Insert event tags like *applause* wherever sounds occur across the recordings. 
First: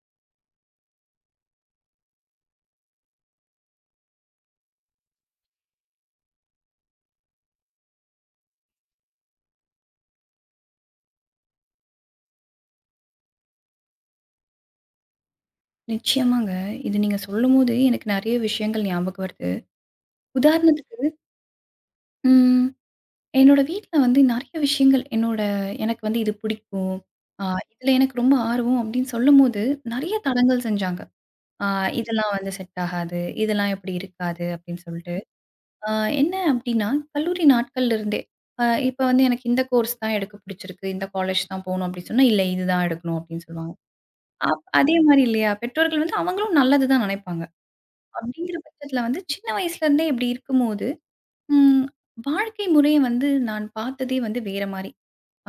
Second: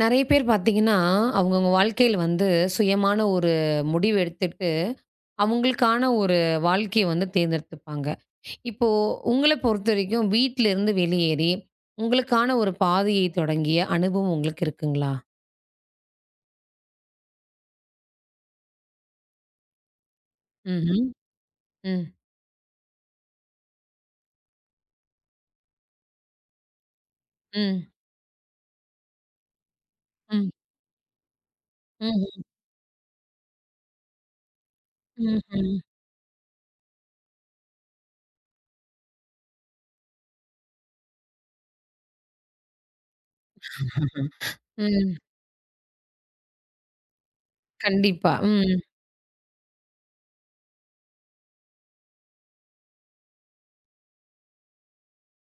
நெறைய பேர் பார்த்தீங்கன்னா, அவங்கவங்க வாழ்க்கையில வந்து சுயமான ஒரு முடிவு எடுத்துட்டு, அவங்களுக்கான ஒரு வாழ்க்கைய வந்து தேர்ந்தெடுத்துப்பாங்க. இப்போ உங்கள பொறுத்தவரைக்கும் வீட்லருந்து வெளியேறி, உங்களுக்கான ஒரு பாதையை தொடங்கிய அனுபவம் உங்களுக்கு இருக்குங்களா? நிச்சயமாங்க. இது நீங்க சொல்லும்போது எனக்கு நெறைய விஷயங்கள் ஞாபகம் வருது. உதாரணத்துக்கு, ம்ஹ்ம். ம். ம் என்னோட வீட்ல வந்து நெறைய விஷயங்கள் எனக்கு வந்து இது பிடிக்கும். ஆ ம். இதுல எனக்கு ரொம்ப ஆர்வம் அப்படின்னு சொல்லும்போது, நெறைய ம். தடங்கல் செஞ்சாங்க. ஆ இதெல்லாம் வந்து செட் ஆகாது. இதெல்லாம் இப்படி இருக்காது அப்படின்னு சொல்லிட்டு. ம்ஹ்ம். ஆ என்ன அப்படின்னா, கல்லூரி நாட்கள்ல இருந்தே இப்ப வந்து எனக்கு இந்த கோர்ஸ் தான் எடுக்க பிடிச்சிருக்கு. இந்த காலேஜ் தான் போணும் அப்படின்னு சொன்னா, இல்ல இதுதான் எடுக்கணும் அப்படின்னு சொல்லுவாங்க. ம்ஹ்ம். அதே ம். மாரி இல்லையா? பெற்றோர்கள் வந்து அவங்களும் நல்லது தான் நெனைப்பாங்க. கண்டிப்பா. அப்படிங்கிற ம். பட்சத்தில வந்து சின்ன வயசுலேருந்தே இப்படி இருக்கும்போது, ம் வாழ்க்கை முறைய வந்து நான் பார்த்ததே வந்து வேற மாரி.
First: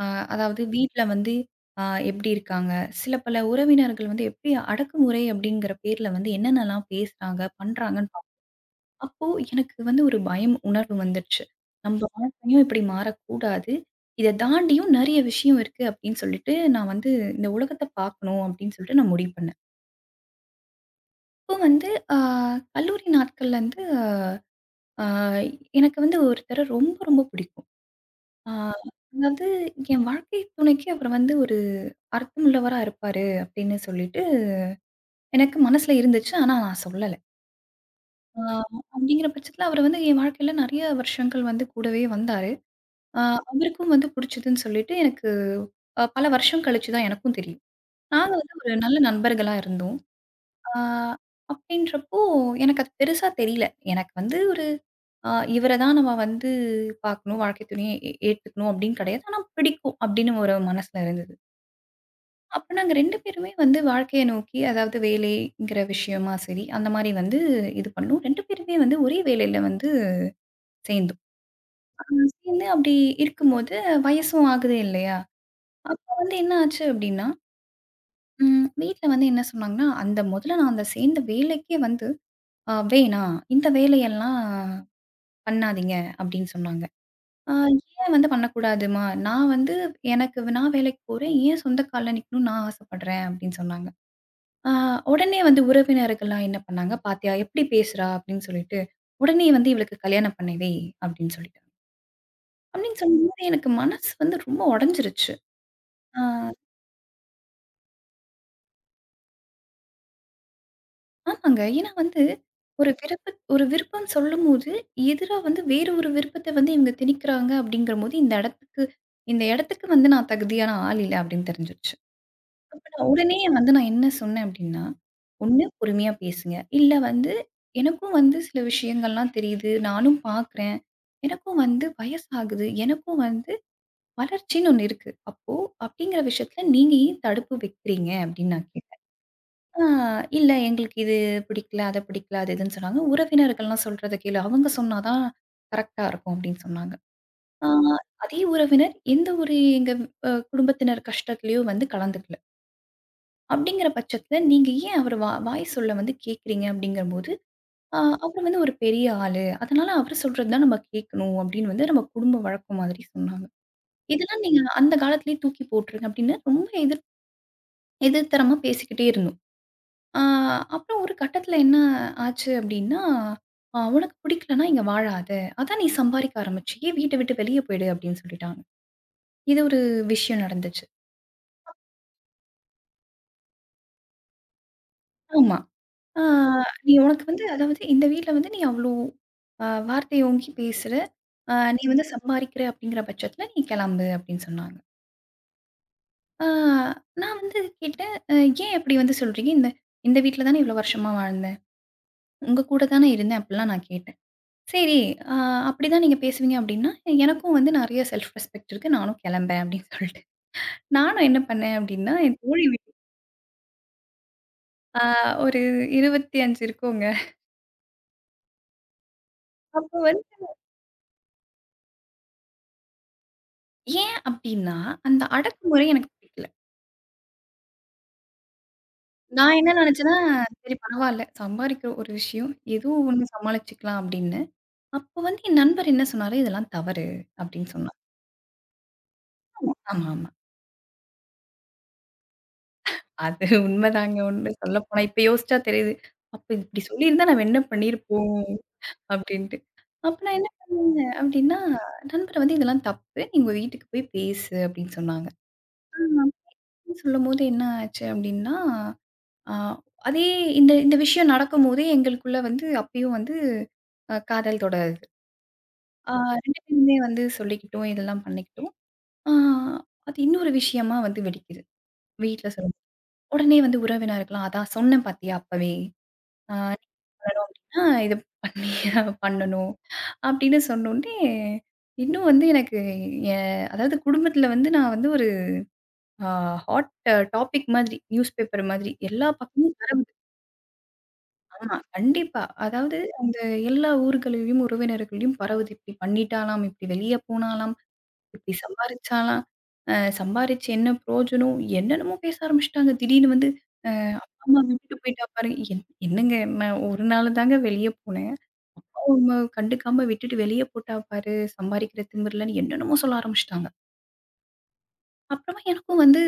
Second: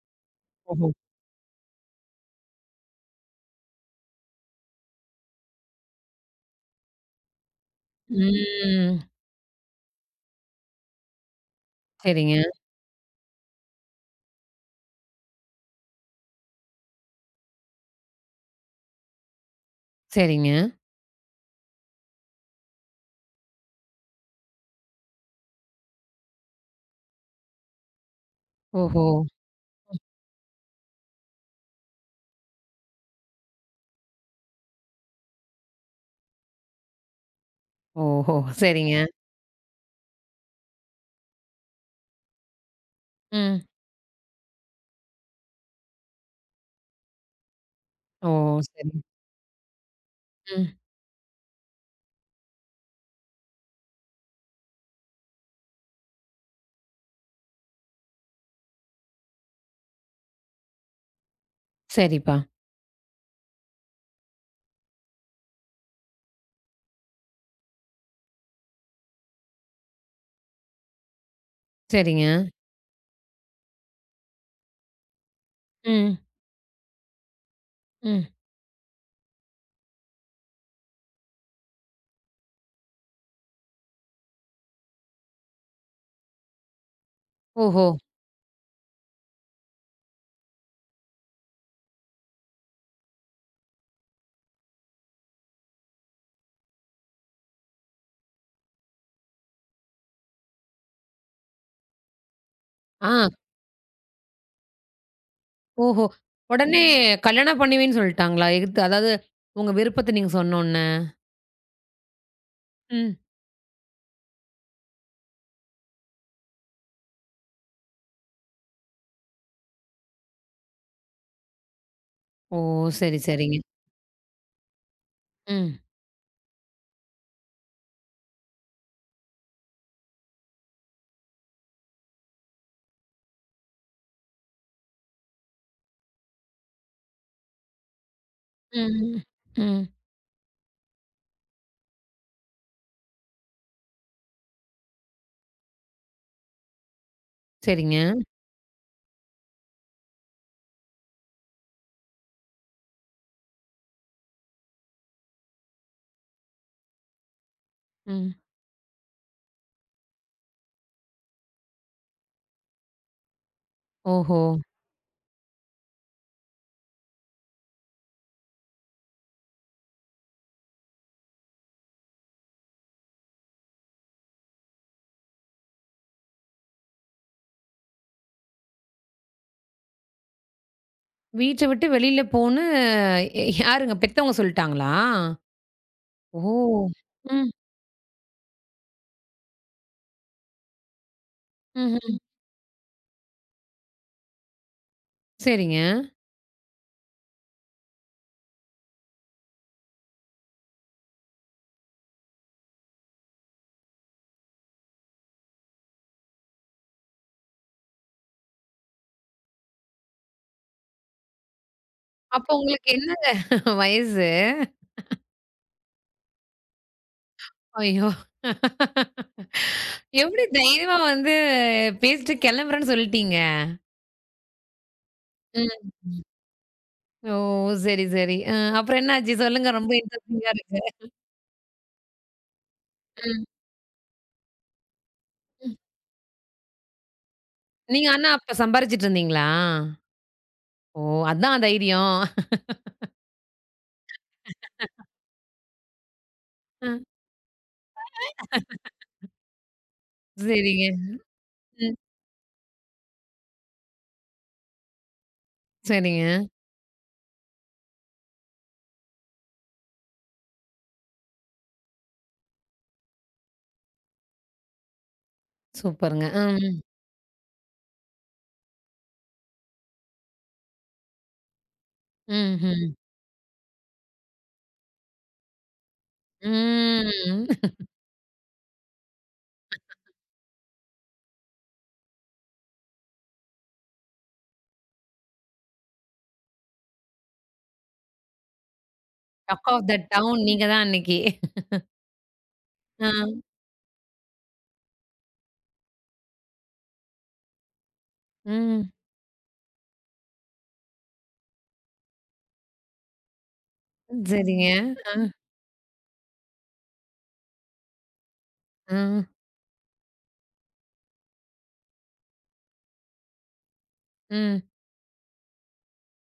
அ அதாவது ஓஹோ! வீட்ல வந்து அ எப்படி இருக்காங்க? சில பல உறவினர்கள் வந்து எப்படி அடக்குமுறை அப்படிங்கிற பேர்ல வந்து என்னென்னலாம் பேசுறாங்க, பண்றாங்கன்னு பா ம். அப்போ எனக்கு வந்து ஒரு பயம் உணர்வு வந்துருச்சு. "நம்ப சரிங்க, வாழ்க்கையும் இப்படி மாறக்கூடாது. இத தாண்டியும் நெறைய விஷயம் இருக்கு." அப்படின்னு சொல்லிட்டு நான் வந்து இந்த உலகத்த பார்க்கணும் அப்படின்னு சொல்லிட்டு நான் முடிவு பண்ணேன். சரிங்க. அப்போ வந்து அ கல்லூரி நாட்கள்லேருந்து ஆ எனக்கு வந்து ஒருத்தர ரொம்ப, ரொம்ப பிடிக்கும். ஆ ஓஹோ! அதாவது என் வாழ்க்கை துணைக்கு அவர் வந்து ஒரு அர்த்தமுள்ளவரா இருப்பாரு அப்படின்னு சொல்லிட்டு எனக்கு மனசுல இருந்துச்சு. ஆனா நான் சொல்லல. ஓஹோ! ஆ சரிங்க. அப்படிங்கிற பட்சத்தில அவர் வந்து என் வாழ்க்கையில நெறைய வருஷங்கள் வந்து கூடவே வந்தாரு. ஆ ம். அவருக்கும் வந்து பிடிச்சதுன்னு சொல்லிட்டு எனக்கு பல வருஷம் கழிச்சு தான் எனக்கும் தெரியும். ஓ! நாங்க வந்து ஒரு நல்ல சரி. நண்பர்களா இருந்தோம். ம். ஆ, அப்படின்றப்போ எனக்கு அது பெருசா தெரியல. எனக்கு வந்து ஒரு அ இவர தான் நம்ம வந்து பார்க்கணும், வாழ்க்கை துணையை ஏத்துக்கணும் அப்படின்னு கிடையாது. ஆனா பிடிக்கும் அப்படின்னு ஒரு மனசுல இருந்தது. சரிப்பா. அப்ப நாங்க 2 பேருமே வந்து வாழ்க்கைய நோக்கி அதாவது வேலைங்கிற விஷயமா சரி, அந்த மாரி வந்து இது பண்ணோம். 2 பேருமே வந்து ஒரே வேலையில வந்து சேர்ந்தோம். அ சரிங்க. சேர்ந்து அப்படி இருக்கும்போது வயசும் ஆகுது இல்லையா? அப்ப ம், வந்து என்ன ஆச்சு அப்படின்னா, ம். வீட்ல வந்து என்ன சொன்னாங்கன்னா, அந்த முதல்ல நான் அந்த சேர்ந்த வேலைக்கே வந்து "வேணாம். இந்த வேலையெல்லாம் பண்ணாதீங்க" அப்படின்னு சொன்னாங்க. "ஆ ஓஹோ! ஏன் வந்து பண்ணக்கூடாதும்மா? நான் வந்து எனக்கு நான் வேலைக்கு போறேன். ஏன் சொந்த கால்ல நிக்கணும்னு நான் ஆசைப்படுறேன்" அப்படின்னு சொன்னாங்க. ஆ உடனே வந்து உறவினர்கள்லாம் என்ன பண்ணாங்க, "பாத்தியா எப்படி பேசுறா?" அப்படின்னு சொல்லிட்டு, "உடனே வந்து இவளுக்கு கல்யாணம் பண்ணி வை" அப்படின்னு சொல்லிட்டாங்க. அப்படின்னு ஆ, சொல்லும்போது எனக்கு மனசு வந்து ரொம்ப உடைஞ்சிருச்சு. ஓஹோ! ஆ. உடனே கல்யாணம் பண்ணுவேன்னு சொல்ட்டாங்களா? எதுக்கு அதாவது உங்க விருப்பத்த நீங்க சொன்னோனே? ஆமாங்க. ஏன்னா வந்து, ம். ஒரு விருப்பம் சொல்லும்போது, எதிரா வந்து வேற ஒரு விருப்பத்த வந்து இவங்க திணிக்கிறாங்க அப்படிங்கிறபோது, இந்த இடத்துக்கு வந்து நான் தகுதியான ஆள் இல்ல அப்படின்னு தெரிஞ்சிருச்சு. ஓ! அப்ப நான் சரி, உடனே சரிங்க. வந்து நான் என்ன சொன்னேன் அப்படின்னா, "ஒண்ணு ம், பொறுமையா பேசுங்க. இல்ல வந்து எனக்கும் வந்து சில விஷயங்கள்லாம் தெரியுது. நானும் பார்க்குறேன். எனக்கும் வந்து வயசாகுது. எனக்கும் வந்து வளர்ச்சின்னு ஒண்ணு இருக்கு. அப்போ அப்படிங்கிற விஷயத்துல நீங்க ஏன் தடுப்பு வைக்கிறீங்க?" அப்படின்னு நான் ம், கேட்டேன். ம். ம். ஆ இல்ல எங்களுக்கு இது பிடிக்கல, அத பிடிக்கல, அது இதுன்னு சொன்னாங்க. உறவினர்கள்லாம் சொல்றத கேளு. அவங்க சொன்னா தான் கரெக்ட்டா இருக்கும் அப்படின்னு சொன்னாங்க. ஆ சரிங்க. அதே உறவினர் எந்த ஒரு எங்க குடும்பத்தினர் கஷ்டத்துலயோ வந்து கலந்துக்கல. அப்படிங்கிற பட்சத்துல நீங்க ஏன் அவரு வாய் சொல்ல வந்து கேட்கிறீங்க அப்படிங்கும்போது, ஆ ம். அவரு வந்து ஒரு பெரிய ஆளு. அதனால அவரு சொல்றது தான் நம்ம கேட்கணும் அப்படின்னு வந்து நம்ம குடும்ப வழக்கம் மாதிரி சொன்னாங்க. ஓஹோ! இதெல்லாம் நீங்க அந்த காலத்திலேயே தூக்கி போட்டுருங்க அப்படின்னு ரொம்ப எதிர்த்தரமா பேசிக்கிட்டே இருந்தாங்க. ஆ, அப்புறம் ஒரு கட்டத்தில என்ன ஆச்சு அப்படின்னா, உனக்கு பிடிக்கலன்னா இங்க வாழாத. அதான் நீ சம்பாரிக்க ஆரம்பிச்சியே. வீட்ட விட்டு வெளிய போயிடு" அப்படின்னு சொல்லிட்டாங்க. இது ஒரு விஷயம் நடந்துச்சு. வீட்ட விட்டு வெளில போன்னு எ யாருங்க? பெத்தவங்க சொல்ட்டாங்களா? ஆமா. ஆ ஓ! "நீ உனக்கு வந்து ம், அதாவது இந்த வீட்ல வந்து நீ அவ்ளோ வார்த்தை ஓங்கி பேசுற. நீ வந்து ம்ஹ்ம். சம்பாரிக்கிற அப்படிங்கிற பட்சத்தில நீ கிளம்பு" அப்படின்னு சொன்னாங்க. சரிங்க. ஆ நான் வந்து கேட்டேன், ஏன் இப்படி வந்து சொல்றீங்க? இந்த இந்த வீட்ல தானே இவ்வளோ வருஷமா வாழ்ந்தேன். உங்க கூட தானே இருந்தேன்" அப்படிலாம் நான் கேட்டேன். சரி. அ அப்படிதான் நீங்க பேசுவீங்க அப்படின்னா, எனக்கும் வந்து நெறைய செல்ஃப் ரெஸ்பெக்ட் இருக்கு. நானும் கிளம்பேன் அப்படின்னு சொல்லிட்டு. நானும் என்ன பண்ணேன் அப்படின்னா, என் அப்போ தோழி வீட்டுக்கு உங்களுக்கு என்னங்க வயசு? அ ஒரு 25 இருக்குங்க. ஐயோ! அப்போ வந்து எப்படி தைரியமா வந்து பேசிட்டு கிளம்புறேன்னு சொல்ட்டீங்க? ஏன் அப்படின்னா, அந்த அடக்குமுறை எனக்கு ம். பிடிக்கல. ஓ! சரி, சரி. அப்புறம் என்னாச்சு? நான் சொல்லுங்க. என்ன ரொம்ப நெனச்சேன்னா, இன்ட்ரஸ்டிங்கா சரி இருக்கு. பரவால்ல. சம்பாரிக்கிற ஒரு விஷயம். ஏதோ ஒண்ணு ம். சமாளிச்சுக்கலாம் அப்படின்னு. அப்போ வந்து என் ம். நண்பர் என்ன சொன்னாரு, இதெல்லாம் தவறு அப்படின்னு சொன்னார். நீங்க ஆனா அப்ப சம்பாரிச்சுட்டு இருந்தீங்களா? ஆமா, ஆமா. ஓ! அதான் தைரியம். அது உண்மைதாங்க உண்மை. சொல்லப்போனா இப்ப யோசிச்சா தெரியுது. அப்ப இப்படி சொல்லியிருந்தா நம்ம என்ன பண்ணியிருப்போம்? அப்படின்ட்டு. அப்ப நான் என்ன சரிங்க. பண்ணேங்க அப்படின்னா, ம். நண்பர் வந்து இதெல்லாம் தப்பு. நீ உங்க வீட்டுக்கு போய் பேசு அப்படின்னு சொன்னாங்க. சரிங்க. அப்படின்னு சொல்லும்போது என்ன ஆச்சு அப்படின்னா, ஆ அதே இந்த இந்த விஷயம் நடக்கும்போதே எங்களுக்குள்ள வந்து அப்பயும் வந்து காதல் தொடருது. ஆ சூப்பருங்க. 2 ம். பேருமே வந்து சொல்லிக்கிட்டோம், இதெல்லாம் பண்ணிக்கிட்டோம். ஆ அது இன்னொரு விஷயமா வந்து வெடிக்குது. வீட்ல சொல்லும். ம்ஹ்ம். உடனே வந்து உறவினர்கள்லாம், "அதான் சொன்னேன் பாத்தியா அப்பவே!" ஆ ம். வரோம் அப்டின்னா, இத பண்ணியே *laughs* பண்ணணும் அப்டின்னு சொன்னோனே, இன்னும் வந்து எனக்கு எ அதாவது குடும்பத்தில வந்து நான் வந்து ஒரு ஆ ஹாட் டாபிக் மாதிரி, நியூஸ் பேப்பர் மாதிரி எல்லா டாக் பக்கமும் ஆஃப் த பரவுது. டவுன் நீங்க தான் அன்னைக்கு. ஆமா, கண்டிப்பா. அதாவது அந்த ஆ. எல்லா ஊர்கள்லயும், உறவினர்களையும் பரவுது. இப்டி பண்ணிட்டாளாம், இப்டி வெளிய போனாளாம், இப்டி ம். சம்பாரிச்சாளாம், அ சம்பாரிச்சு என்ன பிரயோஜனம்? என்னென்னமோ பேச ஆரம்பிச்சுட்டாங்க. திடீர்னு வந்து, அ அப்பா, அம்மா சரிங்க. விட்டுட்டு ஆ. போயிட்டா பாருங்க. என் என்னங்க நான் ஒரு நாள் தாங்க வெளிய போனேன். ஆ. அவங்க கண்டுக்காம விட்டுட்டு வெளிய போட்டா பாரு, சம்பாரிக்கிற திமிருலன்னு என்னென்னமோ சொல்ல ஆரம்பிச்சுட்டாங்க. ம். அப்புறமா எனக்கும் வந்து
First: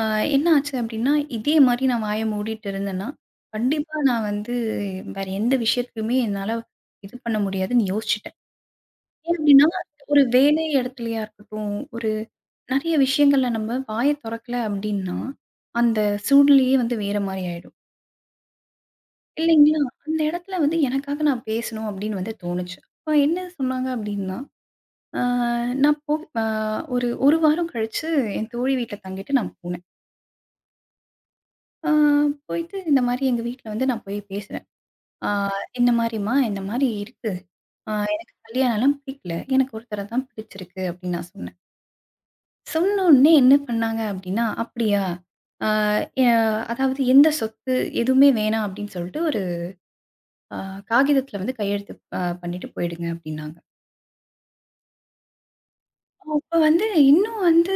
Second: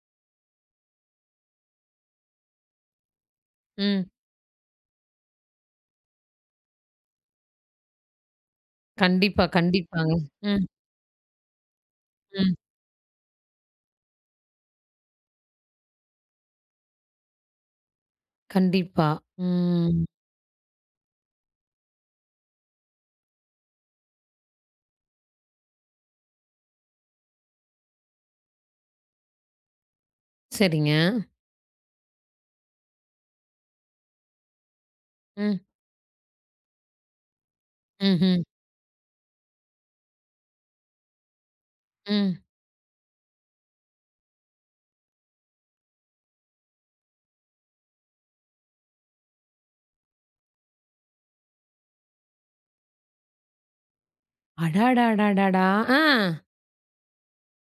அ என்ன ஆச்சு அப்டின்னா, இதே மாரி நான் வாய மூடிட்டு இருந்தேன்னா, கண்டிப்பா ம். நான் வந்து வேற எந்த விஷயத்துலயுமே என்னால இது பண்ண முடியாதுன்னு யோசிச்சுட்டேன். ஏன் கண்டிப்பா, அப்டின்னா, கண்டிப்பாங்க. ஒரு ம். வேலை இடத்துலயா இருக்கட்டும், ஒரு ம். நெறைய விஷயங்கள்ல நம்ம வாய தொறக்கல அப்டின்னா, அந்த சூழ்நிலையே வந்து வேற மாரி ஆயிடும். கண்டிப்பா. இல்லைங்களா? ம். அந்த இடத்துல வந்து எனக்காக நான் பேசணும் அப்டின்னு வந்து தோணுச்சு. அப்ப என்ன சொன்னாங்க அப்டின்னா ஆ, நான் போ அ ஒரு 1 வாரம் கழிச்சு என் தோழி வீட்ல தங்கிட்டு நான் போனேன். சரிங்க. ஆ போயிட்டு இந்த மாரி எங்க வீட்ல வந்து நான் போய் பேசுறேன். ஆ ம். "இந்த மாரிம்மா, இந்த மாரி இருக்கு. எனக்கு ம்ஹ்ம். கல்யாணம்லாம் பிடிக்கல. எனக்கு ஒருத்தர தான் பிடிச்சிருக்கு" அப்படின்னு நான் சொன்னேன். ம். சொன்ன உடனே என்ன பண்ணாங்க அப்படின்னா, "அப்படியா? ஆ எ அதாவது எந்த சொத்து எதுவுமே வேணாம்" அப்படின்னு சொல்லிட்டு ஒரு அ காகிதத்துல வந்து கையெழுத்து பண்ணிட்டு போயிடுங்க அப்படின்னாங்க. அடாடாடாடாடா! ஆ. அப்ப வந்து இன்னும் வந்து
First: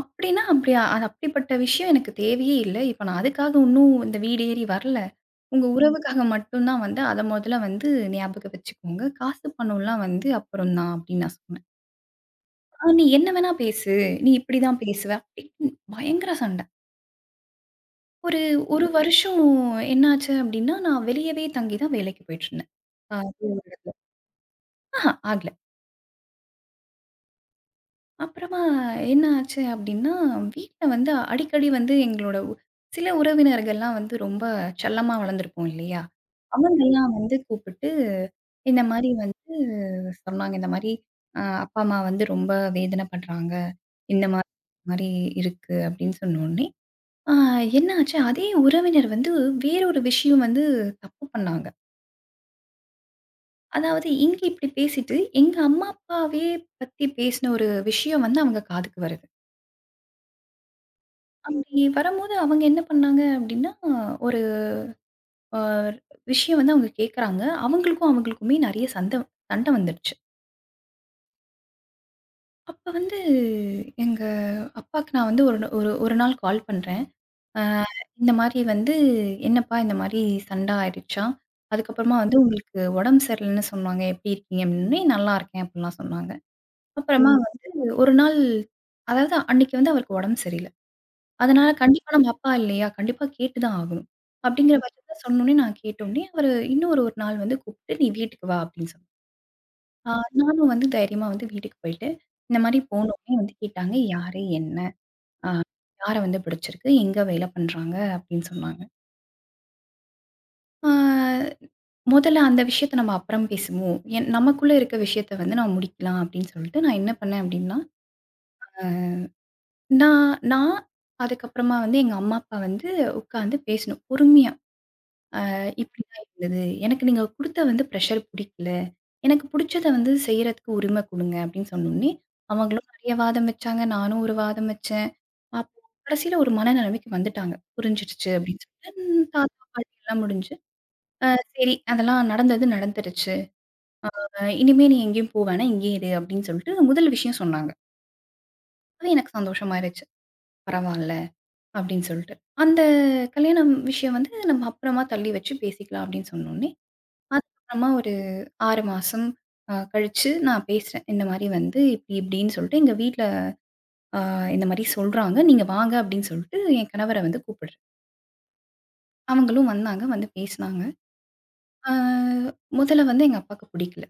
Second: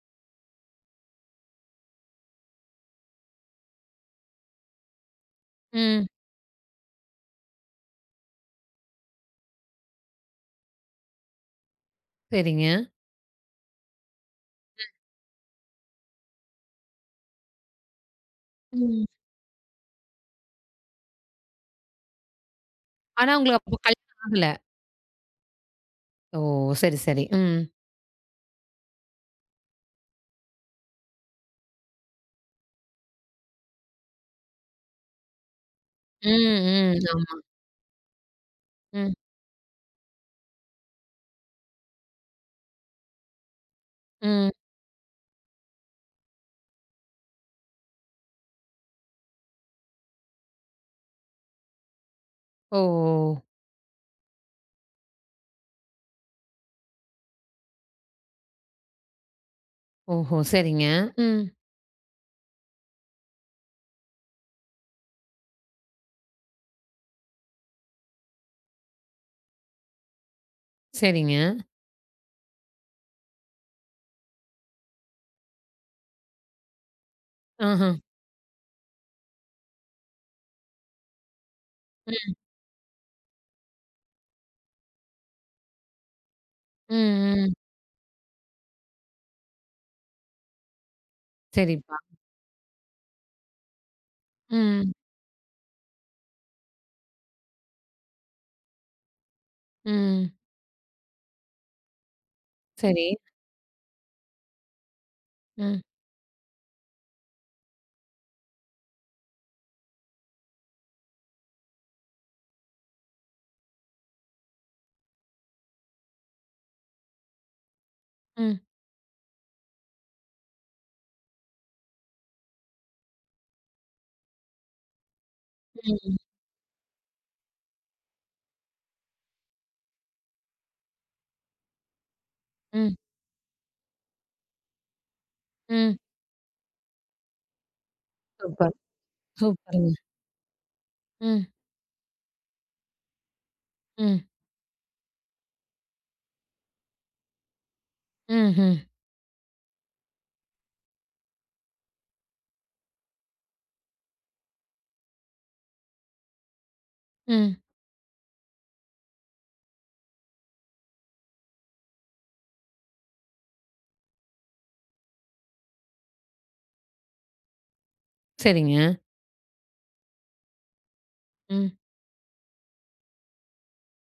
அப்டின்னா, அப்டி அது அப்படிப்பட்ட விஷயம் எனக்கு தேவையே இல்ல. இப்ப நான் அதுக்காக இன்னும் இந்த வீடு ஏறி வரல. உங்க ம். ம். உறவுக்காக மட்டும் தான் வந்து அத முதல்ல வந்து ஞாபகம் வச்சுக்கோங்க. காசு பணம்லாம் வந்து அப்புறம் தான் அப்டின்னு நான் சொன்னேன். சரிங்க. நீ என்ன வேணா பேசு. நீ இப்படிதான் பேசுவ அப்டின்னு பயங்கர சண்ட. ஒரு 1 ம். வருஷம் என்னாச்சு அப்டின்னா, நான் வெளியவே தங்கி தான் வேலைக்கு போயிட்டுருந்தேன். ஆனா உங்களுக்கு அப்போ அலுவலகத்துல. கல்யாணம் ஆகல. ஆஹா ஓ! சரி, சரி. ம். அப்புறமா என்ன ஆச்சு அப்படின்னா, வீட்ல வந்து அடிக்கடி வந்து எங்களோட சில உறவினர்கள்லாம் வந்து ரொம்ப செல்லமா வளர்ந்துருப்போம் இல்லையா? ம், ம். அவங்கலாம் ஆமா. வந்து கூப்பிட்டு, இந்த மாரி ம், வந்து சொன்னாங்க. இந்த மாரி அப்பா, அம்மா வந்து ரொம்ப வேதனை படுறாங்க. இந்த மாரி ம். மாரி இருக்கு அப்படின்னு சொன்னோனே, ஆ என்ன ஆச்சு, அதே உறவினர் வந்து வேறொரு விஷயம் வந்து தப்பு பண்ணாங்க. ஓ! அதாவது இங்க இப்படி பேசிட்டு, எங்க அம்மா, அப்பாவே பத்தி பேசின ஒரு விஷயம் வந்து அவங்க காதுக்கு வருது. ஓஹோ! சரிங்க. ம். அப்படி வரும்போது அவங்க என்ன பண்ணாங்க அப்படின்னா, ஒரு அ விஷயம் வந்து அவங்க கேட்குறாங்க. அவங்களுக்கும் அவங்களுக்குமே நெறைய சண்ட சண்ட வந்துடுச்சு. சரிங்க. அப்ப வந்து எங்க அப்பாக்கு நான் வந்து ஒரு ஒரு நாள் கால் பண்றேன். ஆஹா. இந்த மாரி வந்து, "என்னப்பா இந்த மாரி சண்ட ஆயிடுச்சாம். அதுக்கப்புறமா ம், வந்து உங்களுக்கு உடம்பு சரியில்லன்னு சொன்னாங்க. எப்படி இருக்கீங்க?" அப்படின்னோனே, "நல்லா இருக்கேன்" அப்படிலாம் சொன்னாங்க. அப்புறமா ம். ம், ம். வந்து ஒரு நாள் அதாவது அன்னைக்கு வந்து அவருக்கு உடம்பு சரியில்ல. அதனால சரிப்பா. கண்டிப்பா நம்ம அப்பா இல்லையா? கண்டிப்பா கேட்டு தான் ஆகணும். அப்படிங்கிற ம், பட்சத்தில சொன்னோனே நான் கேட்டோனே, அவரு ஒரு நாள் வந்து கூப்ட்டு, "நீ வீட்டுக்கு வா" அப்படின்னு சொன்னாரு. ஆ ம். நானும் வந்து தைரியமா வந்து வீட்டுக்கு போயிட்டு, இந்த மாரி சரி. போனோனே வந்து கேட்டாங்க, "யாரு? என்ன? ஆ ம், யார வந்து பிடிச்சிருக்கு? எங்க வேல பண்றாங்க?" அப்படின்னு சொன்னாங்க. ஆ முதல்ல அந்த விஷயத்த நம்ம அப்புறம் பேசுவோம். நமக்குள்ள இருக்க விஷயத்த வந்து நான் முடிக்கலாம் அப்படின்னு சொல்லிட்டு, நான் என்ன பண்ணேன் அப்படின்னா, ம், நான் நான் அதுக்கப்புறமா வந்து எங்க அம்மா, அப்பா வந்து உட்காந்து பேசணும் பொறுமையா. ம், இப்படிதான் இருந்தது. எனக்கு நீங்க குடுத்த வந்து பிரஷர் புடிக்கல. எனக்கு புடிச்சத வந்து செய்றதுக்கு உரிமை குடுங்க அப்படின்னு சொன்னோனே, அவங்களும் ம், நெறைய வாதம் வச்சாங்க. நானும் ஒரு வாதம் வச்சேன். அப்புறம் ம். கடைசியில ஒரு மனநிலைமைக்கு வந்துட்டாங்க. புரிஞ்சிடுச்சு அப்படின்னு சூப்பர், சொல்லிட்டு, ம் தாத்தா, சூப்பருங்க. பாட்டி எல்லாம் முடிஞ்சு, அ ம், சரி அதெல்லாம் நடந்தது நடந்துருச்சு. ம், இனிமே நீ எங்கேயும் போ வேணாம். இங்கேயே இரு அப்படின்னு சொல்லிட்டு முதல் விஷயம் சொன்னாங்க. ம்ஹ்ம். அது எனக்கு சந்தோஷமாயிருச்சு. பரவால்ல அப்படின்னு சொல்லிட்டு. அந்த கல்யாணம் விஷயம் வந்து நம்ம அப்புறமா தள்ளி வச்சு பேசிக்கலாம் அப்படின்னு சொன்னோனே, ம். அதுக்கப்புறமா ஒரு 6 மாசம் கழிச்சு நான் பேசுறேன். இந்த மாரி வந்து இப்டி இப்டின்னு சொல்லிட்டு எங்க வீட்ல அ இந்த மாரி சொல்றாங்க. நீங்க வாங்க அப்டின்னு சொல்லிட்டு என் கணவர வந்து கூப்பிடுறேன். சரிங்க. அவங்களும் வந்தாங்க. வந்து பேசினாங்க. ம். அ முதல்ல வந்து எங்க அப்பாக்கு புடிக்கல.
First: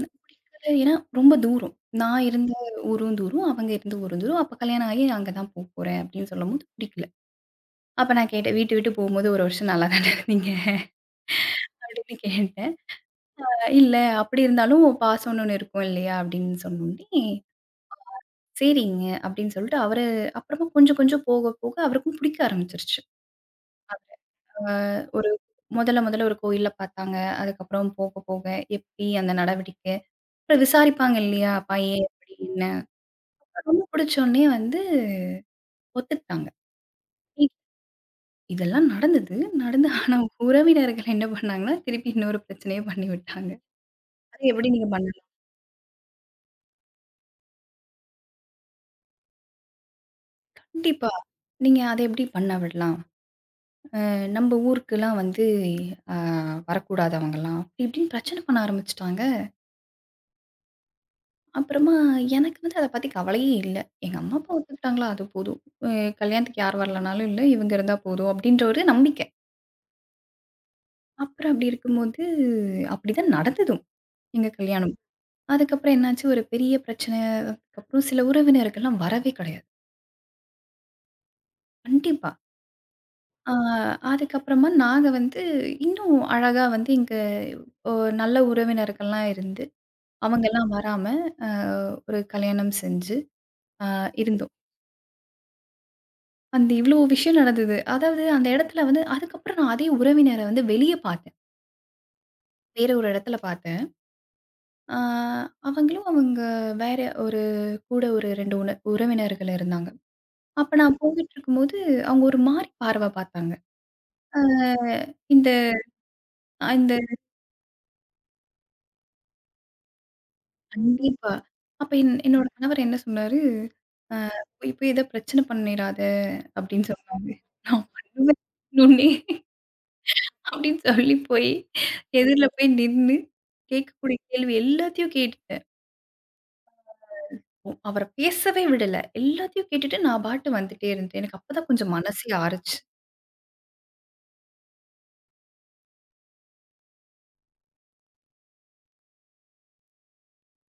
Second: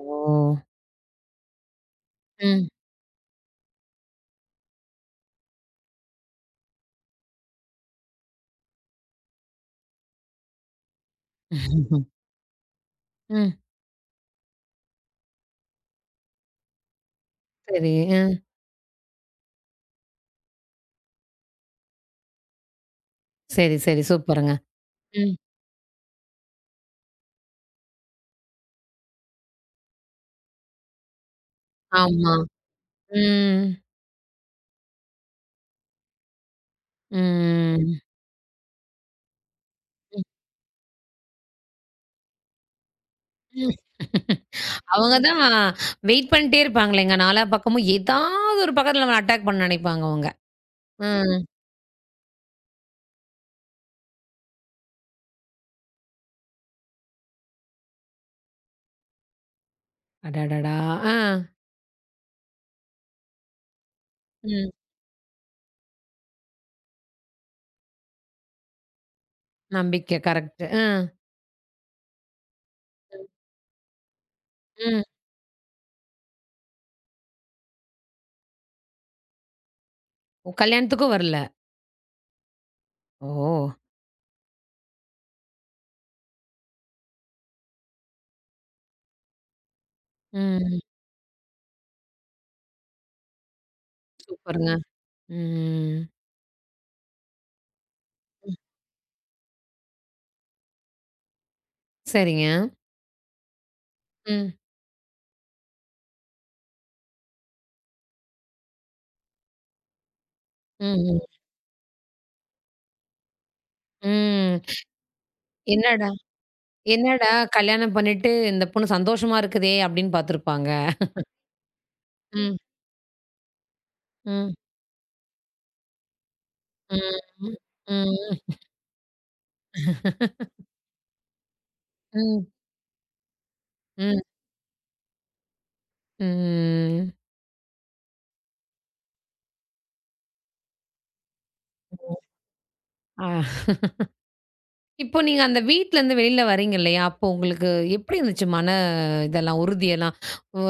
ஓ! புடிக்கல ஏன்னா ரொம்ப தூரம். நான் இருந்த ம். ஊரும் தூரம், அவங்க இருந்த ஊரும் தூரம். அப்ப கல்யாணம் ஆகி அங்க தான் போறேன் அப்டின்னு சொல்லும்போது புடிக்கல. அப்ப நான் கேட்டேன். வீட்டு விட்டு போகும்போது 1 வருஷம் நல்லா தானே இருந்தீங்க? *laughs* அப்டின்னு கேட்டேன். ம். இல்ல அப்டி இருந்தாலும் பாசம்னு ஒண்ணு இருக்கும் இல்லையா? அப்டின்னு சொன்னோனே சரி. அ. "சரிங்க" அப்படின்னு சொல்லிட்டு அவரு அப்புறமா கொஞ்சம் கொஞ்சம் போக போக அவருக்கும் பிடிக்க ஆரம்பிச்சுருச்சு. சரி, சரி. அவர சூப்பருங்க. அ ஒரு ம். முதல்ல முதல்ல ஒரு கோயில்ல பார்த்தாங்க. அதுக்கப்புறம் போக போக எப்படி அந்த நடவடிக்கை, அப்புறம் விசாரிப்பாங்க இல்லையா? பையன் எப்படி ஆமா. என்ன? ம். ரொம்ப பிடிச்சோனே வந்து ஒத்துக்கிட்டாங்க. இ ம். இதெல்லாம் நடந்தது. நடந்து ஆனா உறவினர்கள் என்ன பண்ணாங்கன்னா, திருப்பி இன்னொரு பிரச்சனைய பண்ணி விட்டாங்க. "அத எப்படி நீங்க அவங்க பண்ணலாம்?" தான் வெயிட் பண்ணிட்டே இருப்பாங்களேங்க. நாலா பக்கமும் ஏதாவது ஒரு பக்கத்துல நம்மள அட்டாக் பண்ண நினைப்பாங்க அவங்க. "கண்டிப்பா. ம். நீங்க அத எப்படி பண்ண விடலாம்? நம்ம ஊருக்குலாம் வந்து அ வரக்கூடாது அவங்கலாம்." இப்படின்னு பிரச்சனை பண்ண ஆரம்பிச்சுட்டாங்க. அடடடா! ஆ. அப்புறமா எனக்கு வந்து அத பத்தி கவலையே இல்ல. எங்க அம்மா, அப்பா ம். ஒத்துக்கிட்டாங்களா அது போதும். அ கல்யாணத்துக்கு யார் வரலனாலும் இல்ல, இவங்க இருந்தா போதும் அப்டின்ற ஒரு நம்பிக்கை. நம்பிக்கை கரெக்ட். அ. அப்புறம் அப்டி இருக்கும்போது அப்டிதான் நடந்ததும், எங்க கல்யாணம். ம். அதுக்கப்புறம் என்னாச்சு ஒரு பெரிய பிரச்சனை. அதுக்கப்புறம் சில உறவினர்கள்லாம் வரவே கிடையாது. ஓ, கல்யாணத்துக்கும் வரல? கண்டிப்பா. ஓ! ஆ அதுக்கப்புறமா நாங்க வந்து இன்னும் அழகா வந்து எங்க ஒ நல்ல உறவினர்கள்லாம் இருந்து, அவங்கலாம் ம். வராம அ ஒரு கல்யாணம் செஞ்சு அ இருந்தோம். சூப்பருங்க. ம். அந்த இவ்ளோ விஷயம் நடந்தது. அதாவது அந்த இடத்துல வந்து அதுக்கப்புறம் நான் அதே உறவினர வந்து வெளிய பார்த்தேன். சரிங்க. வேற ஒரு இடத்துல பார்த்தேன். ம். ஆ அவங்களும் அவங்க வேற ஒரு கூட ஒரு 2 உறவினர்கள் இருந்தாங்க. அப்ப நான் ம். போயிட்டுருக்கும்போது, அவங்க ஒரு மாரி பார்வை பார்த்தாங்க. ஆ ம். இந்த என்னடா இந்த என்னடா கல்யாணம் பண்ணிட்டு இந்த பொண்ணு சந்தோஷமா இருக்குதே! அப்படின்னு பார்த்துருப்பாங்க. கண்டிப்பா. அப்ப என்னோட ம், கணவர் என்ன சொன்னாரு, "ஆ ம், போய் போய் ஏதோ பிரச்சனை பண்ணிறாத" அப்படின்னு ம், சொன்னாரு. ம், நான் பண்ணுவேன் இன்னொன்னே. அப்படின்னு சொல்லி போய், ம், எதிர்ல போய் நின்னு, கேட்கக்கூடிய ம், கேள்வி எல்லாத்தையும் கேட்டுட்டேன். ம். ஒ அவர பேசவே விடல. எல்லாத்தையும் கேட்டுட்டு நான் பாட்டு வந்துட்டே இருந்தேன். எனக்கு அப்பதான் கொஞ்சம் மனசே ஆறுச்சு. ஆ. இப்போ நீங்க அந்த வீட்லருந்து வெளில வரீங்க இல்லையா? அப்போ உங்களுக்கு எப்படி இருந்துச்சு இதெல்லாம், உறுதியெல்லாம்?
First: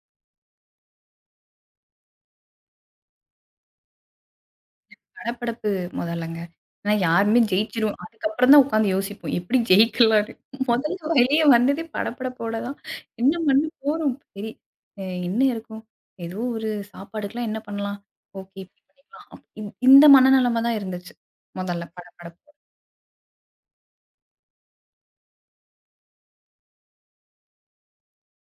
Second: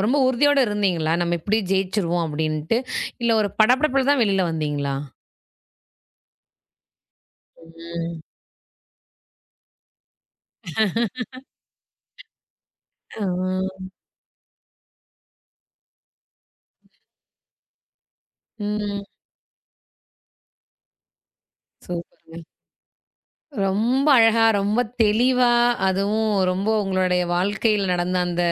ரொம்ப உறுதியோட இருந்தீங்களா? நம்ம இப்படி ஜெயிச்சுருவோம் அப்படின்ட்டு? இல்ல ஒரு படபடப்புல தான் வெளில வந்தீங்களா? படபடப்பு மொதலங்க. ஏன்னா யாருமே ஜெயிச்சிரும். ம். அதுக்கப்புறம் தான் உட்காந்து யோசிப்போம். எப்படி ஜெயிக்கலான்னு. மொதல்ல வெளிய வந்ததே படபடப்போட தான். என்ன பண்ண ஆ. போறோம்? சரி அ என்ன இருக்கும்? ஏதோ ஒரு சாப்பாடுக்குலாம் என்ன பண்ணலாம்? ஓகே இப்படி ம். பண்ணிக்கலாம். இந்த மனநிலைமை தான் இருந்துச்சு. மொதல்ல படபடப்பு. சூப்பருங்க. ரொம்ப அழகா, ரொம்ப தெளிவா, அதுவும் ரொம்ப உங்களுடைய வாழ்க்கையில நடந்த அந்த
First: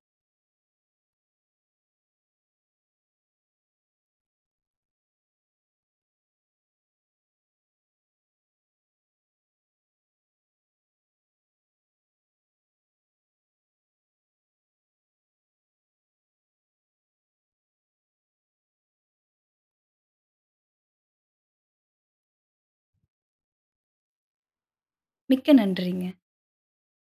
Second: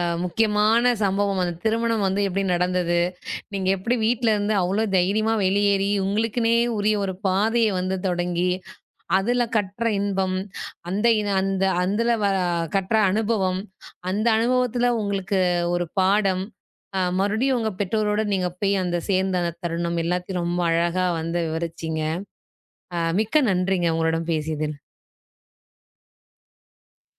முக்கியமான சம்பவம். அந்த திருமணம் வந்து எப்படி நடந்தது? நீங்க எப்படி வீட்லருந்து அவ்ளோ தைரியமா வெளியேறி, உங்களுக்குன்னே உரிய ஒரு பாதைய வந்து தொடங்கி, அதுல கற்ற இன்பம், அந்த இன அந்த அதுல கற்ற அனுபவம், அந்த அனுபவத்துல உங்களுக்கு ஒரு பாடம், மறுபடியும் உங்க பெற்றோரோட நீங்க போய் அந்த சேர்ந்த அந்த தருணம் எல்லாத்தையும் ரொம்ப அழகா வந்து விவரிச்சீங்க. மிக்க நன்றிங்க உங்களுடன் பேசியதில். மிக்க நன்றிங்க.